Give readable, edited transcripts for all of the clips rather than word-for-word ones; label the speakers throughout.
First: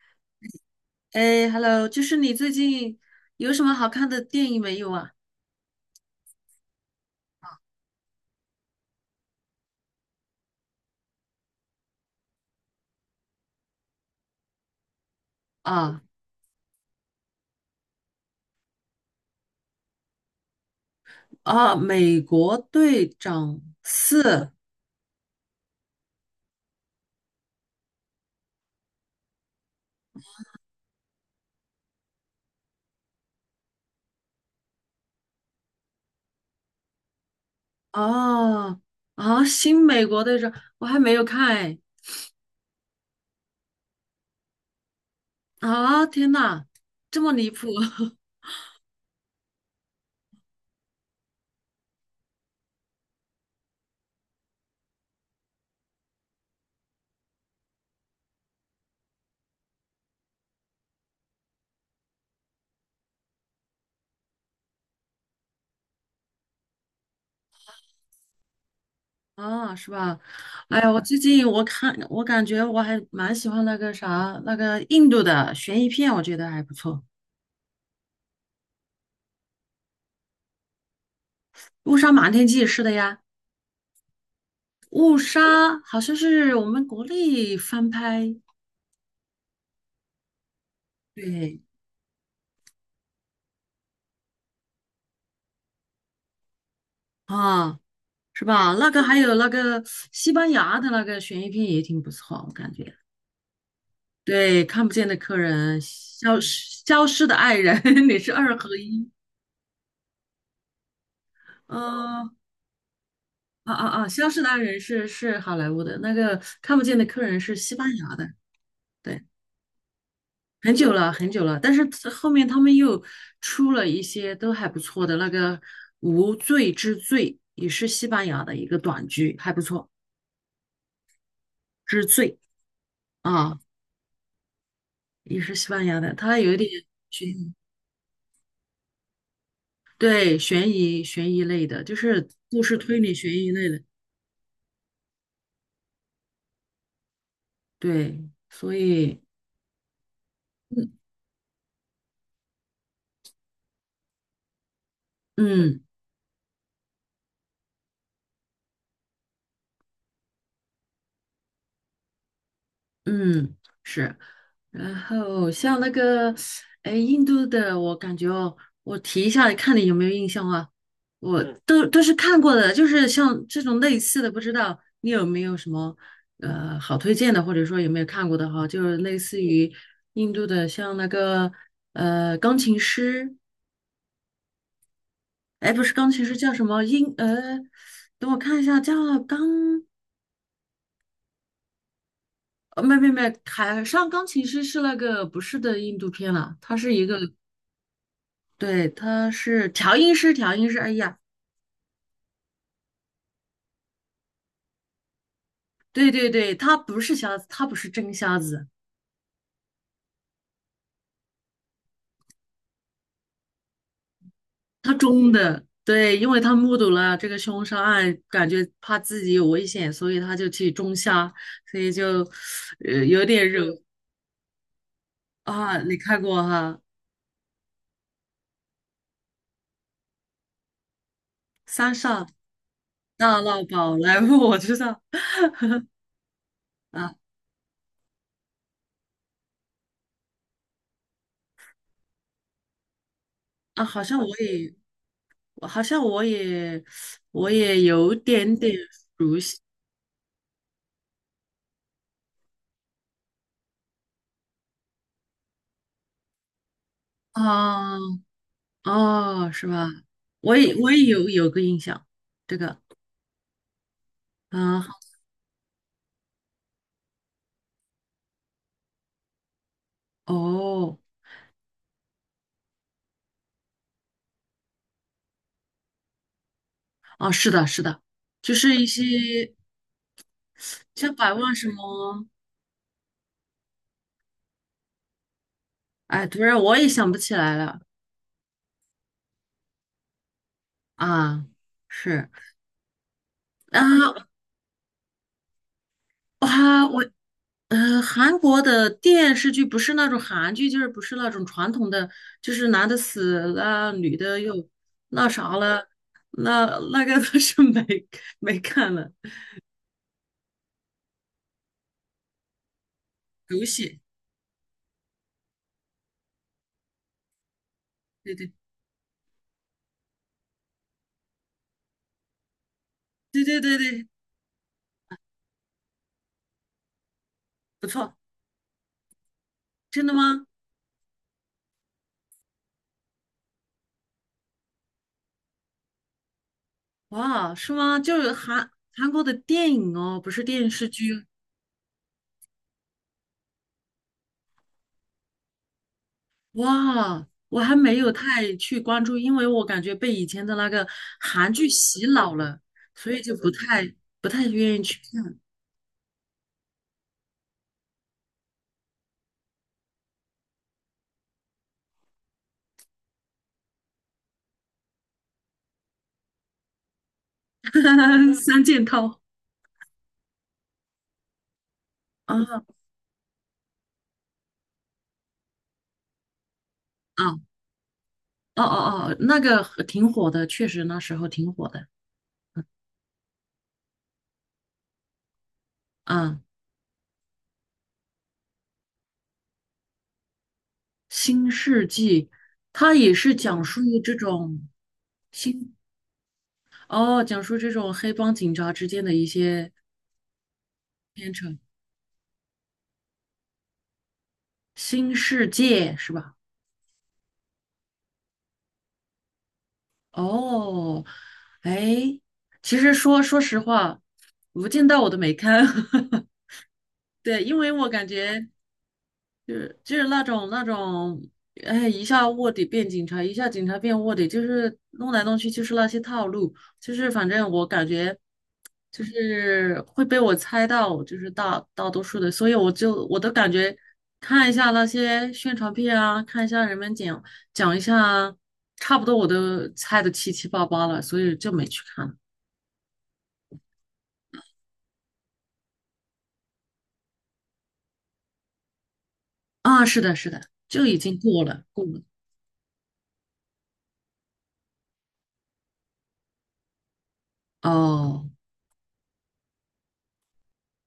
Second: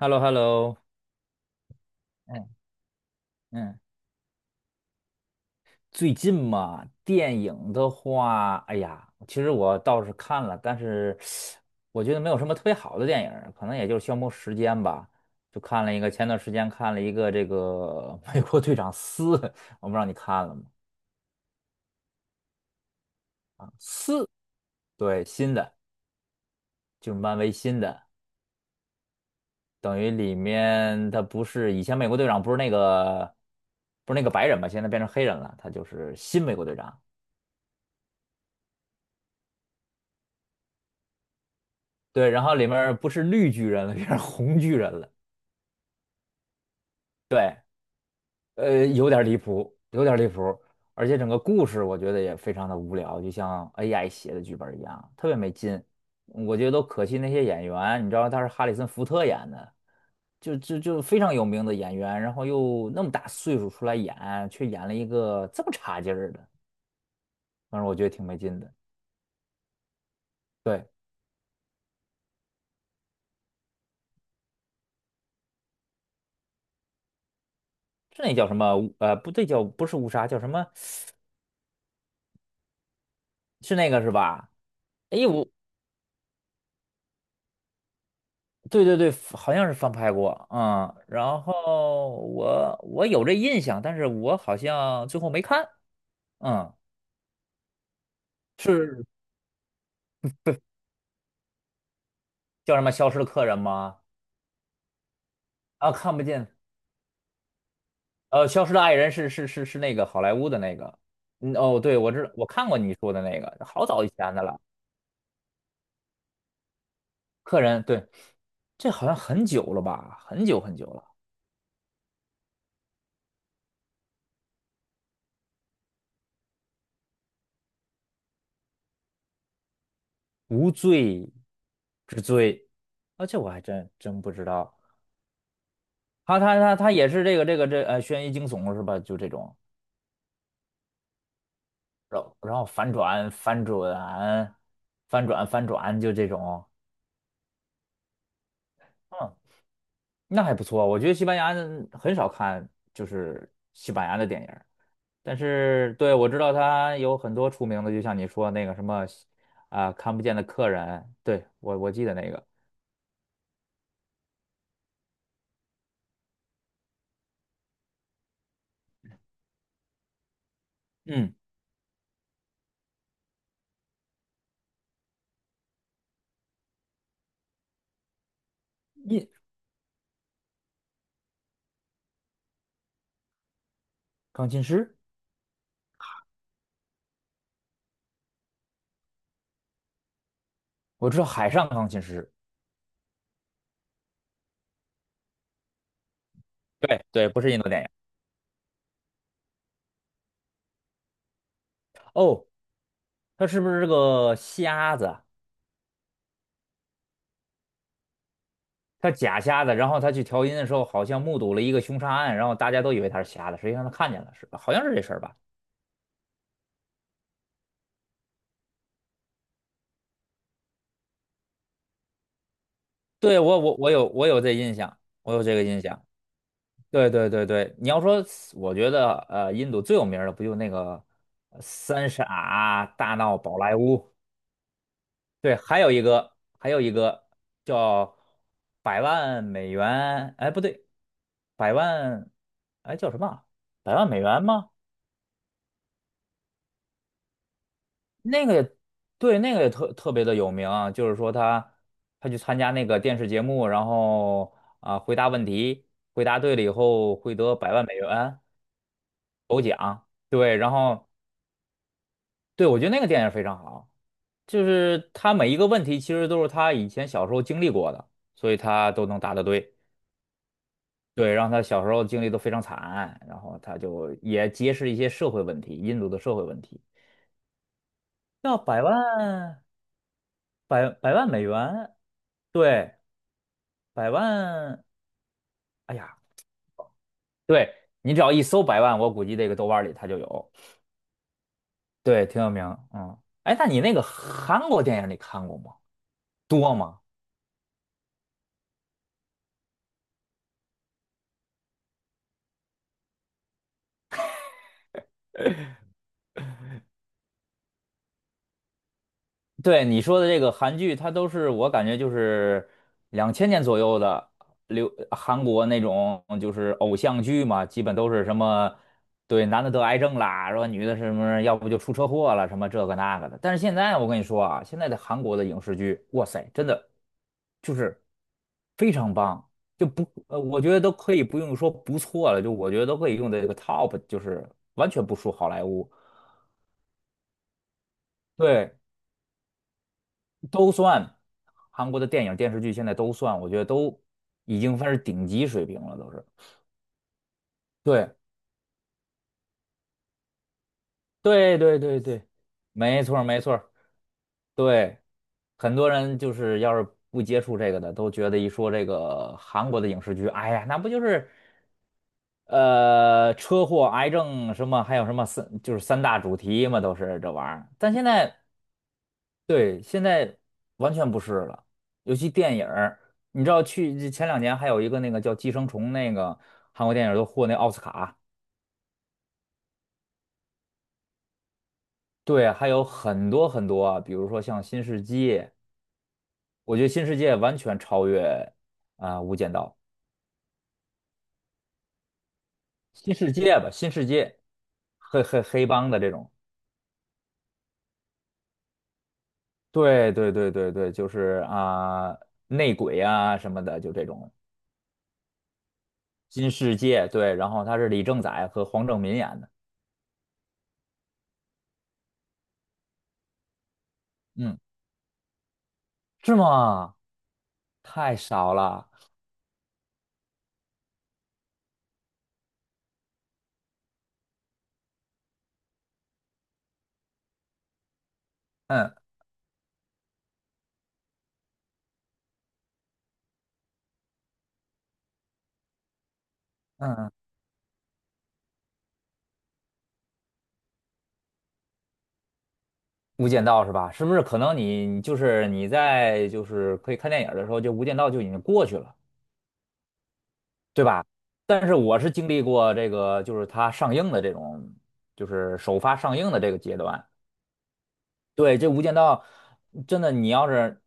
Speaker 1: h e l l o h e l l o
Speaker 2: 哎，Hello，就是你
Speaker 1: 嗯
Speaker 2: 最近有什么
Speaker 1: 嗯，
Speaker 2: 好看的电影没有啊？
Speaker 1: 最近嘛，电影的话，哎呀，其实我倒是看了，但是我觉得没有什么特别好的电影儿可能也就是消磨时间吧。就看了一
Speaker 2: 啊
Speaker 1: 个，前段时间看了一个这个《美国队长四》，我不知道你看了吗？
Speaker 2: 啊，《美国队长四》
Speaker 1: 四，对，新的，就是漫威新的，等于里面他不是以前美国队长不是那个白人嘛，现在变成黑人了，他就是新美国队长。
Speaker 2: 哦啊，《新美国队长》我还没有看哎
Speaker 1: 对，然后里面不是绿巨人了，变成红巨人了。
Speaker 2: 啊！天呐，这么离
Speaker 1: 对，
Speaker 2: 谱
Speaker 1: 有点离谱，有点离谱，而且整个故事我觉得也非常的无聊，就像 AI 写的剧本一样，特别没劲。我觉得都可惜那些演员，你知道他是哈里森福特演的，就非常有名的演员，然后又那么大岁数出来演，却演了一个这么差劲儿的，反正我觉得挺没劲的。
Speaker 2: 啊，是吧？哎
Speaker 1: 对，
Speaker 2: 呀，我最近我感觉我还蛮喜欢那个啥那个印度的悬疑片，我觉得还不错，
Speaker 1: 是那叫什么？不对，叫不是乌纱，叫什么？
Speaker 2: 《误杀瞒天记》是的呀，
Speaker 1: 是那个是吧？
Speaker 2: 《误
Speaker 1: 哎，
Speaker 2: 杀》好像是我们国内翻拍，
Speaker 1: 对对对，好像是翻拍过啊，嗯，然
Speaker 2: 对
Speaker 1: 后我有这印象，但是我好像最后没看，嗯，
Speaker 2: 啊。是吧？那个
Speaker 1: 是
Speaker 2: 还有那个西班牙的那个悬疑片也挺不错，我感
Speaker 1: 叫什么
Speaker 2: 觉。
Speaker 1: 《消失的客人》吗？
Speaker 2: 对，看不见的客人，
Speaker 1: 啊，看不
Speaker 2: 消
Speaker 1: 见，
Speaker 2: 失消失的爱人，你是二
Speaker 1: 《消失
Speaker 2: 合
Speaker 1: 的爱
Speaker 2: 一。
Speaker 1: 人》是那个好莱坞的那个，嗯，哦，对，我知
Speaker 2: 呃，
Speaker 1: 道，我看过你说的那个，
Speaker 2: 啊
Speaker 1: 好
Speaker 2: 啊
Speaker 1: 早
Speaker 2: 啊，
Speaker 1: 以
Speaker 2: 消
Speaker 1: 前
Speaker 2: 失
Speaker 1: 的
Speaker 2: 的爱
Speaker 1: 了，
Speaker 2: 人是是好莱坞的，那个看不见的客人是
Speaker 1: 《客
Speaker 2: 西
Speaker 1: 人》，
Speaker 2: 班
Speaker 1: 对，
Speaker 2: 牙的。
Speaker 1: 这好像
Speaker 2: 对，
Speaker 1: 很久了吧，很久
Speaker 2: 很
Speaker 1: 很久
Speaker 2: 久
Speaker 1: 了，
Speaker 2: 了很久了，但是后面他们又出了一些都还不错的，那个无罪之罪也是西班牙的一个短剧，还不错。
Speaker 1: 《无罪
Speaker 2: 之
Speaker 1: 之
Speaker 2: 罪
Speaker 1: 罪》啊，这我
Speaker 2: 啊，
Speaker 1: 还真不知道，
Speaker 2: 也是西班牙的，它
Speaker 1: 他
Speaker 2: 有
Speaker 1: 他
Speaker 2: 一点
Speaker 1: 他他也是
Speaker 2: 悬
Speaker 1: 这个
Speaker 2: 疑。
Speaker 1: 这个这悬疑惊悚是吧？就这种。
Speaker 2: 对，悬疑类的，就
Speaker 1: 然
Speaker 2: 是
Speaker 1: 后然
Speaker 2: 故
Speaker 1: 后
Speaker 2: 事
Speaker 1: 反
Speaker 2: 推理
Speaker 1: 转
Speaker 2: 悬疑
Speaker 1: 反
Speaker 2: 类的，
Speaker 1: 转反转反转就这种，
Speaker 2: 对，所以，
Speaker 1: 嗯，那还不错。
Speaker 2: 嗯
Speaker 1: 我觉得西班牙人很少看就是西班牙的电影儿，但
Speaker 2: 嗯
Speaker 1: 是对，我知道他有很多出名的，就像你说那个什么看不见的客人，对，我记得那个，
Speaker 2: 嗯，是，然后像那个，哎，印度的，我感觉哦，我提一下，看你有没有印象啊？
Speaker 1: 嗯，
Speaker 2: 我都是看过的，就是像这种类似的，不知道你有没有什么好推荐的，或者说有没有看过的哈，就是类
Speaker 1: 印
Speaker 2: 似于印度的，像那个钢琴师。
Speaker 1: 钢琴师，
Speaker 2: 哎，不是钢琴师叫什么音？等我看一下，叫钢，
Speaker 1: 我知道海上钢琴师，
Speaker 2: 没没没，海上钢琴师是那个不是的印度片了，他是一
Speaker 1: 对
Speaker 2: 个，
Speaker 1: 对，不是印度电影
Speaker 2: 对，他是调音师，调音师。哎呀，
Speaker 1: 哦，他是不是这个瞎子啊？
Speaker 2: 对对对，他不是瞎子，他不是真瞎子，
Speaker 1: 他假瞎的，然后他去调音的时候，好像目睹了一个凶杀案，然后大家都以为他是瞎的，实际上他看见了，是吧？好像
Speaker 2: 他
Speaker 1: 是这事儿
Speaker 2: 装
Speaker 1: 吧？
Speaker 2: 的。对，因为他目睹了这个凶杀案，感觉怕自己有危险，所以他就去装瞎，所以就，有
Speaker 1: 对，
Speaker 2: 点惹
Speaker 1: 我有这印象，我有这个
Speaker 2: 啊。
Speaker 1: 印
Speaker 2: 你
Speaker 1: 象。
Speaker 2: 看过哈，
Speaker 1: 对对对对，你要说，我觉得印度最有名儿的不就那个
Speaker 2: 《三
Speaker 1: 三
Speaker 2: 傻
Speaker 1: 傻大闹
Speaker 2: 大
Speaker 1: 宝
Speaker 2: 闹
Speaker 1: 莱
Speaker 2: 宝
Speaker 1: 坞？
Speaker 2: 莱坞》，我知道。
Speaker 1: 对，还有一个还有一
Speaker 2: 啊。
Speaker 1: 个叫百万美元，哎不对，百万哎叫什么啊
Speaker 2: 啊，
Speaker 1: 百
Speaker 2: 好
Speaker 1: 万
Speaker 2: 像
Speaker 1: 美
Speaker 2: 我
Speaker 1: 元吗？
Speaker 2: 也，我好像我也，我也有
Speaker 1: 那
Speaker 2: 点
Speaker 1: 个
Speaker 2: 点
Speaker 1: 也对，那个也特别的有名啊，就是说他去参加那个电视节目，然后回答问题，回答对了以后会得百万美
Speaker 2: 啊，
Speaker 1: 元
Speaker 2: 哦，
Speaker 1: 头
Speaker 2: 是吧？
Speaker 1: 奖。
Speaker 2: 我
Speaker 1: 对，然
Speaker 2: 也我也
Speaker 1: 后
Speaker 2: 有有个印象，这
Speaker 1: 对，我
Speaker 2: 个，
Speaker 1: 觉得那个电影非常好，就
Speaker 2: 啊
Speaker 1: 是他每一个问题其实都是他以前小时候经历过的，所以他都能答得对。
Speaker 2: 哦，
Speaker 1: 对，让他小时候经历都非常惨，然后他就也揭示一些社会问题，印度的社会问题。
Speaker 2: 哦，是的，是的，就
Speaker 1: 要
Speaker 2: 是
Speaker 1: 百
Speaker 2: 一些
Speaker 1: 万百百
Speaker 2: 像
Speaker 1: 万
Speaker 2: 百
Speaker 1: 美
Speaker 2: 万什
Speaker 1: 元，
Speaker 2: 么，
Speaker 1: 对。百万，哎呀，
Speaker 2: 哎，突然我也想不起来
Speaker 1: 对，
Speaker 2: 了
Speaker 1: 你只要一搜百万，我估计这个豆瓣里它就有，
Speaker 2: 啊，
Speaker 1: 对，
Speaker 2: 是
Speaker 1: 挺有名，嗯，哎，那你那个
Speaker 2: 啊，
Speaker 1: 韩国电影你看过吗？多
Speaker 2: 哇，
Speaker 1: 吗？
Speaker 2: 我韩国的电视剧不是那种韩剧，就是不是那种传统的，就是男的死了，女的又那啥了，那那个倒是 没没看了。
Speaker 1: 对，你说的这个韩剧，它都是我感觉就是两千年
Speaker 2: 狗
Speaker 1: 左右
Speaker 2: 血，
Speaker 1: 的流韩国那种就是偶像剧嘛，基本都是
Speaker 2: 对
Speaker 1: 什
Speaker 2: 对
Speaker 1: 么对男的得癌症啦，然后女的什么要不就出车祸了，什么这个那个的。
Speaker 2: 对
Speaker 1: 但是
Speaker 2: 对
Speaker 1: 现
Speaker 2: 对
Speaker 1: 在
Speaker 2: 对，
Speaker 1: 我跟你说啊，现在的韩国的影视剧，哇塞，真的就
Speaker 2: 不
Speaker 1: 是
Speaker 2: 错，
Speaker 1: 非常棒，就不
Speaker 2: 真的
Speaker 1: 呃，
Speaker 2: 吗？
Speaker 1: 我觉得都可以不用说不错了，就我觉得都可以用在这个 top，就是完全不输好莱坞。
Speaker 2: 哇，是吗？就是韩
Speaker 1: 对，
Speaker 2: 韩国的电影哦，不是电
Speaker 1: 都
Speaker 2: 视
Speaker 1: 算，
Speaker 2: 剧。
Speaker 1: 韩国的电影、电视剧，现在都算，我觉得都已经算是顶级水平了，都是。
Speaker 2: 哇，我还没
Speaker 1: 对，
Speaker 2: 有太去关注，因为我感觉被以前的那个韩
Speaker 1: 对，
Speaker 2: 剧
Speaker 1: 对，对，
Speaker 2: 洗
Speaker 1: 对，
Speaker 2: 脑了，
Speaker 1: 没
Speaker 2: 所
Speaker 1: 错
Speaker 2: 以
Speaker 1: 儿
Speaker 2: 就
Speaker 1: 没
Speaker 2: 不
Speaker 1: 错儿，
Speaker 2: 太不太愿意
Speaker 1: 对。
Speaker 2: 去看。
Speaker 1: 很多人就是要是不接触这个的，都觉得一说这个韩国的影视剧，哎呀，那不就是车祸、癌症什么，还有什么就是三大主题嘛，都是这玩意儿。但现 在
Speaker 2: 三件套
Speaker 1: 对，现在完全不是了，尤其
Speaker 2: 啊，
Speaker 1: 电影儿，你知道去前两年还有一个那个叫《寄生虫》，那个韩国电影儿都
Speaker 2: 啊，
Speaker 1: 获那奥斯卡，
Speaker 2: 哦哦哦，那个很挺火的，确实那时候挺火的。
Speaker 1: 对，还有很多很多啊比如说像《新世界》，
Speaker 2: 嗯，
Speaker 1: 我觉得《新世界》完全超越无间道》，
Speaker 2: 新世纪，它也
Speaker 1: 《新世
Speaker 2: 是
Speaker 1: 界》
Speaker 2: 讲
Speaker 1: 吧，
Speaker 2: 述
Speaker 1: 《新世
Speaker 2: 这
Speaker 1: 界》
Speaker 2: 种
Speaker 1: 黑黑黑
Speaker 2: 新，
Speaker 1: 帮的这种，
Speaker 2: 哦，讲述这种黑帮警察之间的一些
Speaker 1: 对对对对对，就
Speaker 2: 片
Speaker 1: 是
Speaker 2: 酬，
Speaker 1: 内鬼啊什么的，就这种
Speaker 2: 《新世界是吧？
Speaker 1: 《新世界》，对，然后他是李正宰和黄正民演的，
Speaker 2: 哦，哎，其实说说实话，
Speaker 1: 嗯，
Speaker 2: 《无间道》我都没看，
Speaker 1: 是吗？
Speaker 2: 对，因为我感
Speaker 1: 太
Speaker 2: 觉
Speaker 1: 少了，
Speaker 2: 就是那种那种，哎，一下卧底变警察，一下警察变卧底，就是弄来弄去就是那些套路，就是反正我感觉
Speaker 1: 嗯
Speaker 2: 就是会被我猜到，就是大多数的，所以我都感觉看一下那些宣传片啊，看一下人们
Speaker 1: 嗯，
Speaker 2: 讲讲一下啊差不多我都猜的七七八八了，所以就没去看了
Speaker 1: 《无间道》是吧？是不是可能你你就是你在就是可以看电影儿的时候，就《无间道》就已经过去了，
Speaker 2: 啊。是的，是的，
Speaker 1: 对
Speaker 2: 就已
Speaker 1: 吧？
Speaker 2: 经过了，
Speaker 1: 但是
Speaker 2: 过
Speaker 1: 我
Speaker 2: 了。
Speaker 1: 是经历过这个，就是它上映的这种，就是首发上映的这个阶段。
Speaker 2: 哦，
Speaker 1: 对，这《无间道》真的，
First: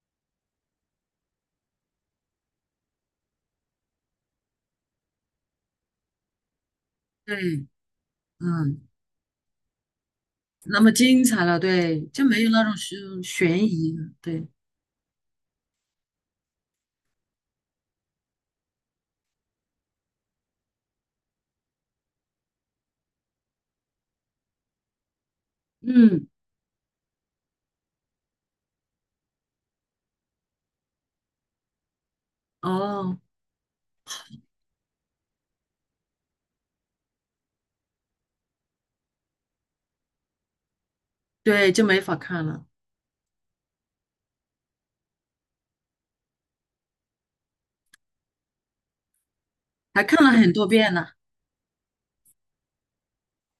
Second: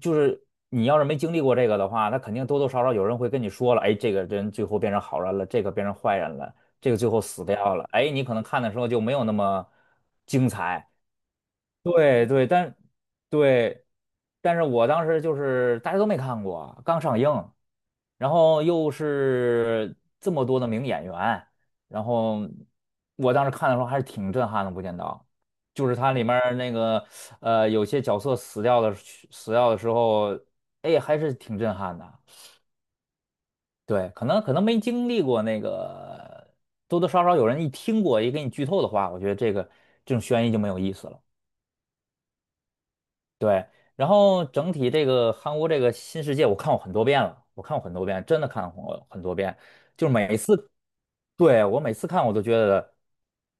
Speaker 1: 就是你要是没经历过这个的话，那肯定多多少少有人会跟你说了，哎，这个人最后变成好人了，这个变成坏人了，这个最后死
Speaker 2: 对，
Speaker 1: 掉了，哎，你可能看的时
Speaker 2: 嗯。
Speaker 1: 候就没有那么精
Speaker 2: 那
Speaker 1: 彩。
Speaker 2: 么精彩了，对，就
Speaker 1: 对
Speaker 2: 没
Speaker 1: 对，
Speaker 2: 有那种悬悬
Speaker 1: 对，
Speaker 2: 疑了，对，
Speaker 1: 但是我当时就是大家都没看过，刚上映，然后又是这么多的名演员，然后我当时看的时候还是挺震撼的，《无间道》就是它里
Speaker 2: 嗯，
Speaker 1: 面儿那个有些角色死掉的时候，哎，还是挺震撼的。
Speaker 2: 哦，
Speaker 1: 对，可能没经历过那个，多多少少有人一听过，也给你剧透的话，我觉得这种悬疑就没有意思了。
Speaker 2: 对，就没法看了，
Speaker 1: 对，然后整体这个韩国这个新世界，我看过很多遍了，我看过很多遍，真的看过很多遍，
Speaker 2: 还
Speaker 1: 就是
Speaker 2: 看了
Speaker 1: 每一
Speaker 2: 很多
Speaker 1: 次，
Speaker 2: 遍呢。
Speaker 1: 对，我每次看我都觉得，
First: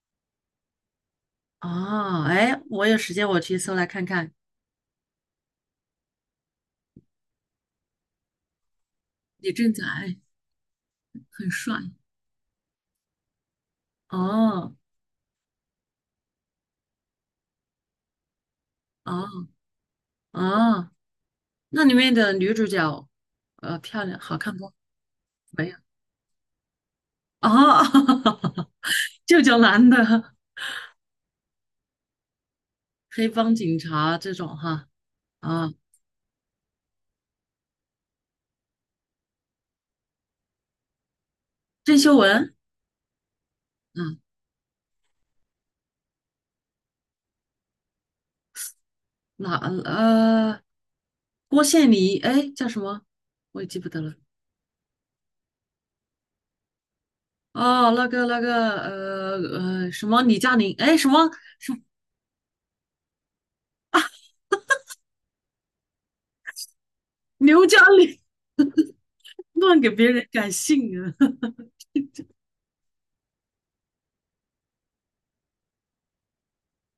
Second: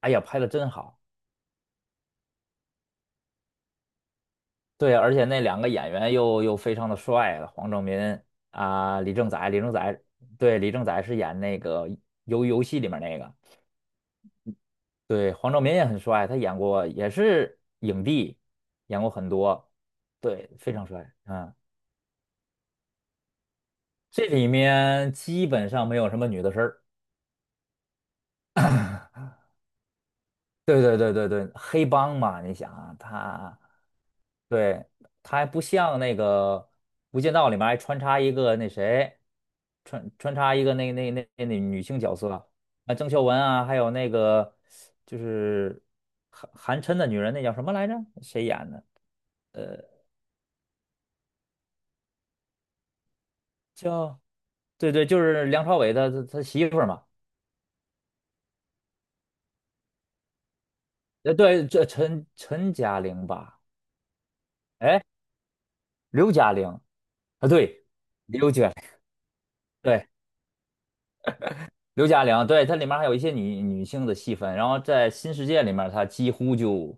Speaker 1: 哎呀，拍的真好，
Speaker 2: 哦，哎，我有时间我去搜来看看。
Speaker 1: 对，而且那两个演员又非常的帅了，黄正民李正宰，
Speaker 2: 李
Speaker 1: 李正
Speaker 2: 正
Speaker 1: 宰，
Speaker 2: 宰
Speaker 1: 对，李正宰是演
Speaker 2: 很
Speaker 1: 那
Speaker 2: 帅。
Speaker 1: 个游戏里面那个，
Speaker 2: 哦
Speaker 1: 对，黄正民也很帅，他演过也是影帝，演过很
Speaker 2: 哦
Speaker 1: 多，对，非常
Speaker 2: 哦，
Speaker 1: 帅，嗯，
Speaker 2: 那里面的女主角，漂亮，
Speaker 1: 这
Speaker 2: 好
Speaker 1: 里
Speaker 2: 看不？
Speaker 1: 面基
Speaker 2: 没
Speaker 1: 本
Speaker 2: 有。
Speaker 1: 上没有什么女的事儿。
Speaker 2: 哦，就叫男的
Speaker 1: 对对对对对，黑帮嘛，你想啊，
Speaker 2: 黑帮
Speaker 1: 他，
Speaker 2: 警察这种
Speaker 1: 对，
Speaker 2: 哈。
Speaker 1: 他还不
Speaker 2: 啊，
Speaker 1: 像那个《无间道》里面还穿插一个那谁，穿插一个那女
Speaker 2: 郑
Speaker 1: 性
Speaker 2: 秀
Speaker 1: 角色
Speaker 2: 文。
Speaker 1: 啊，郑秀文啊，还有那
Speaker 2: 嗯。
Speaker 1: 个就是韩琛的女人，那叫什么来着？谁演的？
Speaker 2: 哪呃，郭羡妮哎，叫什么？我也记不得了。
Speaker 1: 叫对对，就是梁朝伟他媳妇儿嘛，
Speaker 2: 哦，那个那个什么李嘉玲，哎，什么
Speaker 1: 对，这陈嘉玲吧，哎，刘嘉玲啊，
Speaker 2: 刘嘉
Speaker 1: 对，
Speaker 2: 玲，
Speaker 1: 刘嘉玲，
Speaker 2: 乱给
Speaker 1: 对。
Speaker 2: 别人改姓啊。
Speaker 1: 刘嘉玲，对，它里面还有一些女性的戏份，然后在新世界里面，它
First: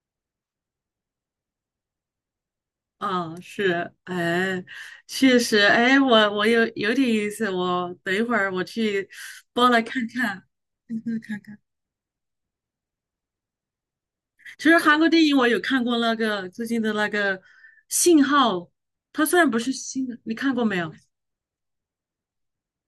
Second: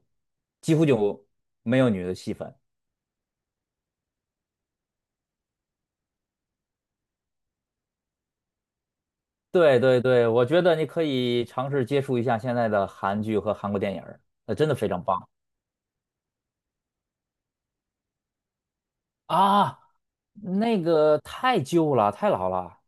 Speaker 1: 几乎就没有女的戏份。
Speaker 2: 啊，是，哎，确实，哎，我我有有点意思，我等一会儿我去包
Speaker 1: 对
Speaker 2: 来
Speaker 1: 对
Speaker 2: 看
Speaker 1: 对，
Speaker 2: 看，
Speaker 1: 我觉得你可
Speaker 2: 看看
Speaker 1: 以
Speaker 2: 看。
Speaker 1: 尝试接触一下现在的韩剧和韩国电影儿，那
Speaker 2: 其
Speaker 1: 真的
Speaker 2: 实
Speaker 1: 非
Speaker 2: 韩
Speaker 1: 常
Speaker 2: 国电
Speaker 1: 棒
Speaker 2: 影我有看过那个最近的那个《信号》，它虽然不是
Speaker 1: 啊！
Speaker 2: 新的，你看过没
Speaker 1: 那
Speaker 2: 有？
Speaker 1: 个太旧了，太老了。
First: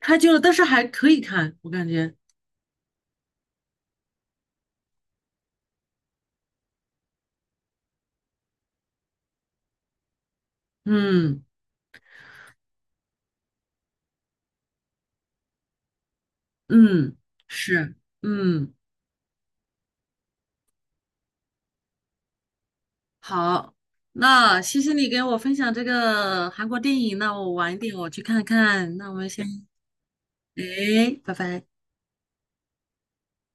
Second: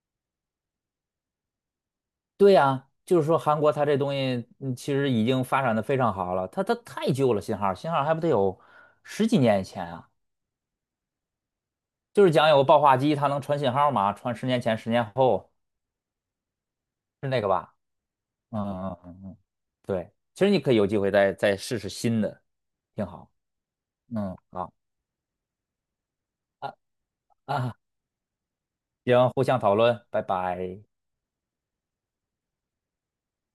Speaker 2: 太旧了，但是还可以看，我感觉。
Speaker 1: 对呀，就是说韩国它这东西其实已经发展的非常好了，它太旧了，信号还不得有十几年以前啊，
Speaker 2: 嗯
Speaker 1: 就是讲有个报话机，它能传信号吗？传十年前、十年后
Speaker 2: 嗯，
Speaker 1: 是那个吧？
Speaker 2: 是，
Speaker 1: 嗯
Speaker 2: 嗯，
Speaker 1: 嗯嗯嗯，对，其实你可以有机会再试试新的，挺好。
Speaker 2: 好，
Speaker 1: 嗯，
Speaker 2: 那
Speaker 1: 好
Speaker 2: 谢谢你给我分享这个韩
Speaker 1: 啊
Speaker 2: 国电影，那我晚
Speaker 1: 啊，
Speaker 2: 一点我去看看，那我们
Speaker 1: 行，互相
Speaker 2: 先，
Speaker 1: 讨论，拜拜。
Speaker 2: 哎，拜拜。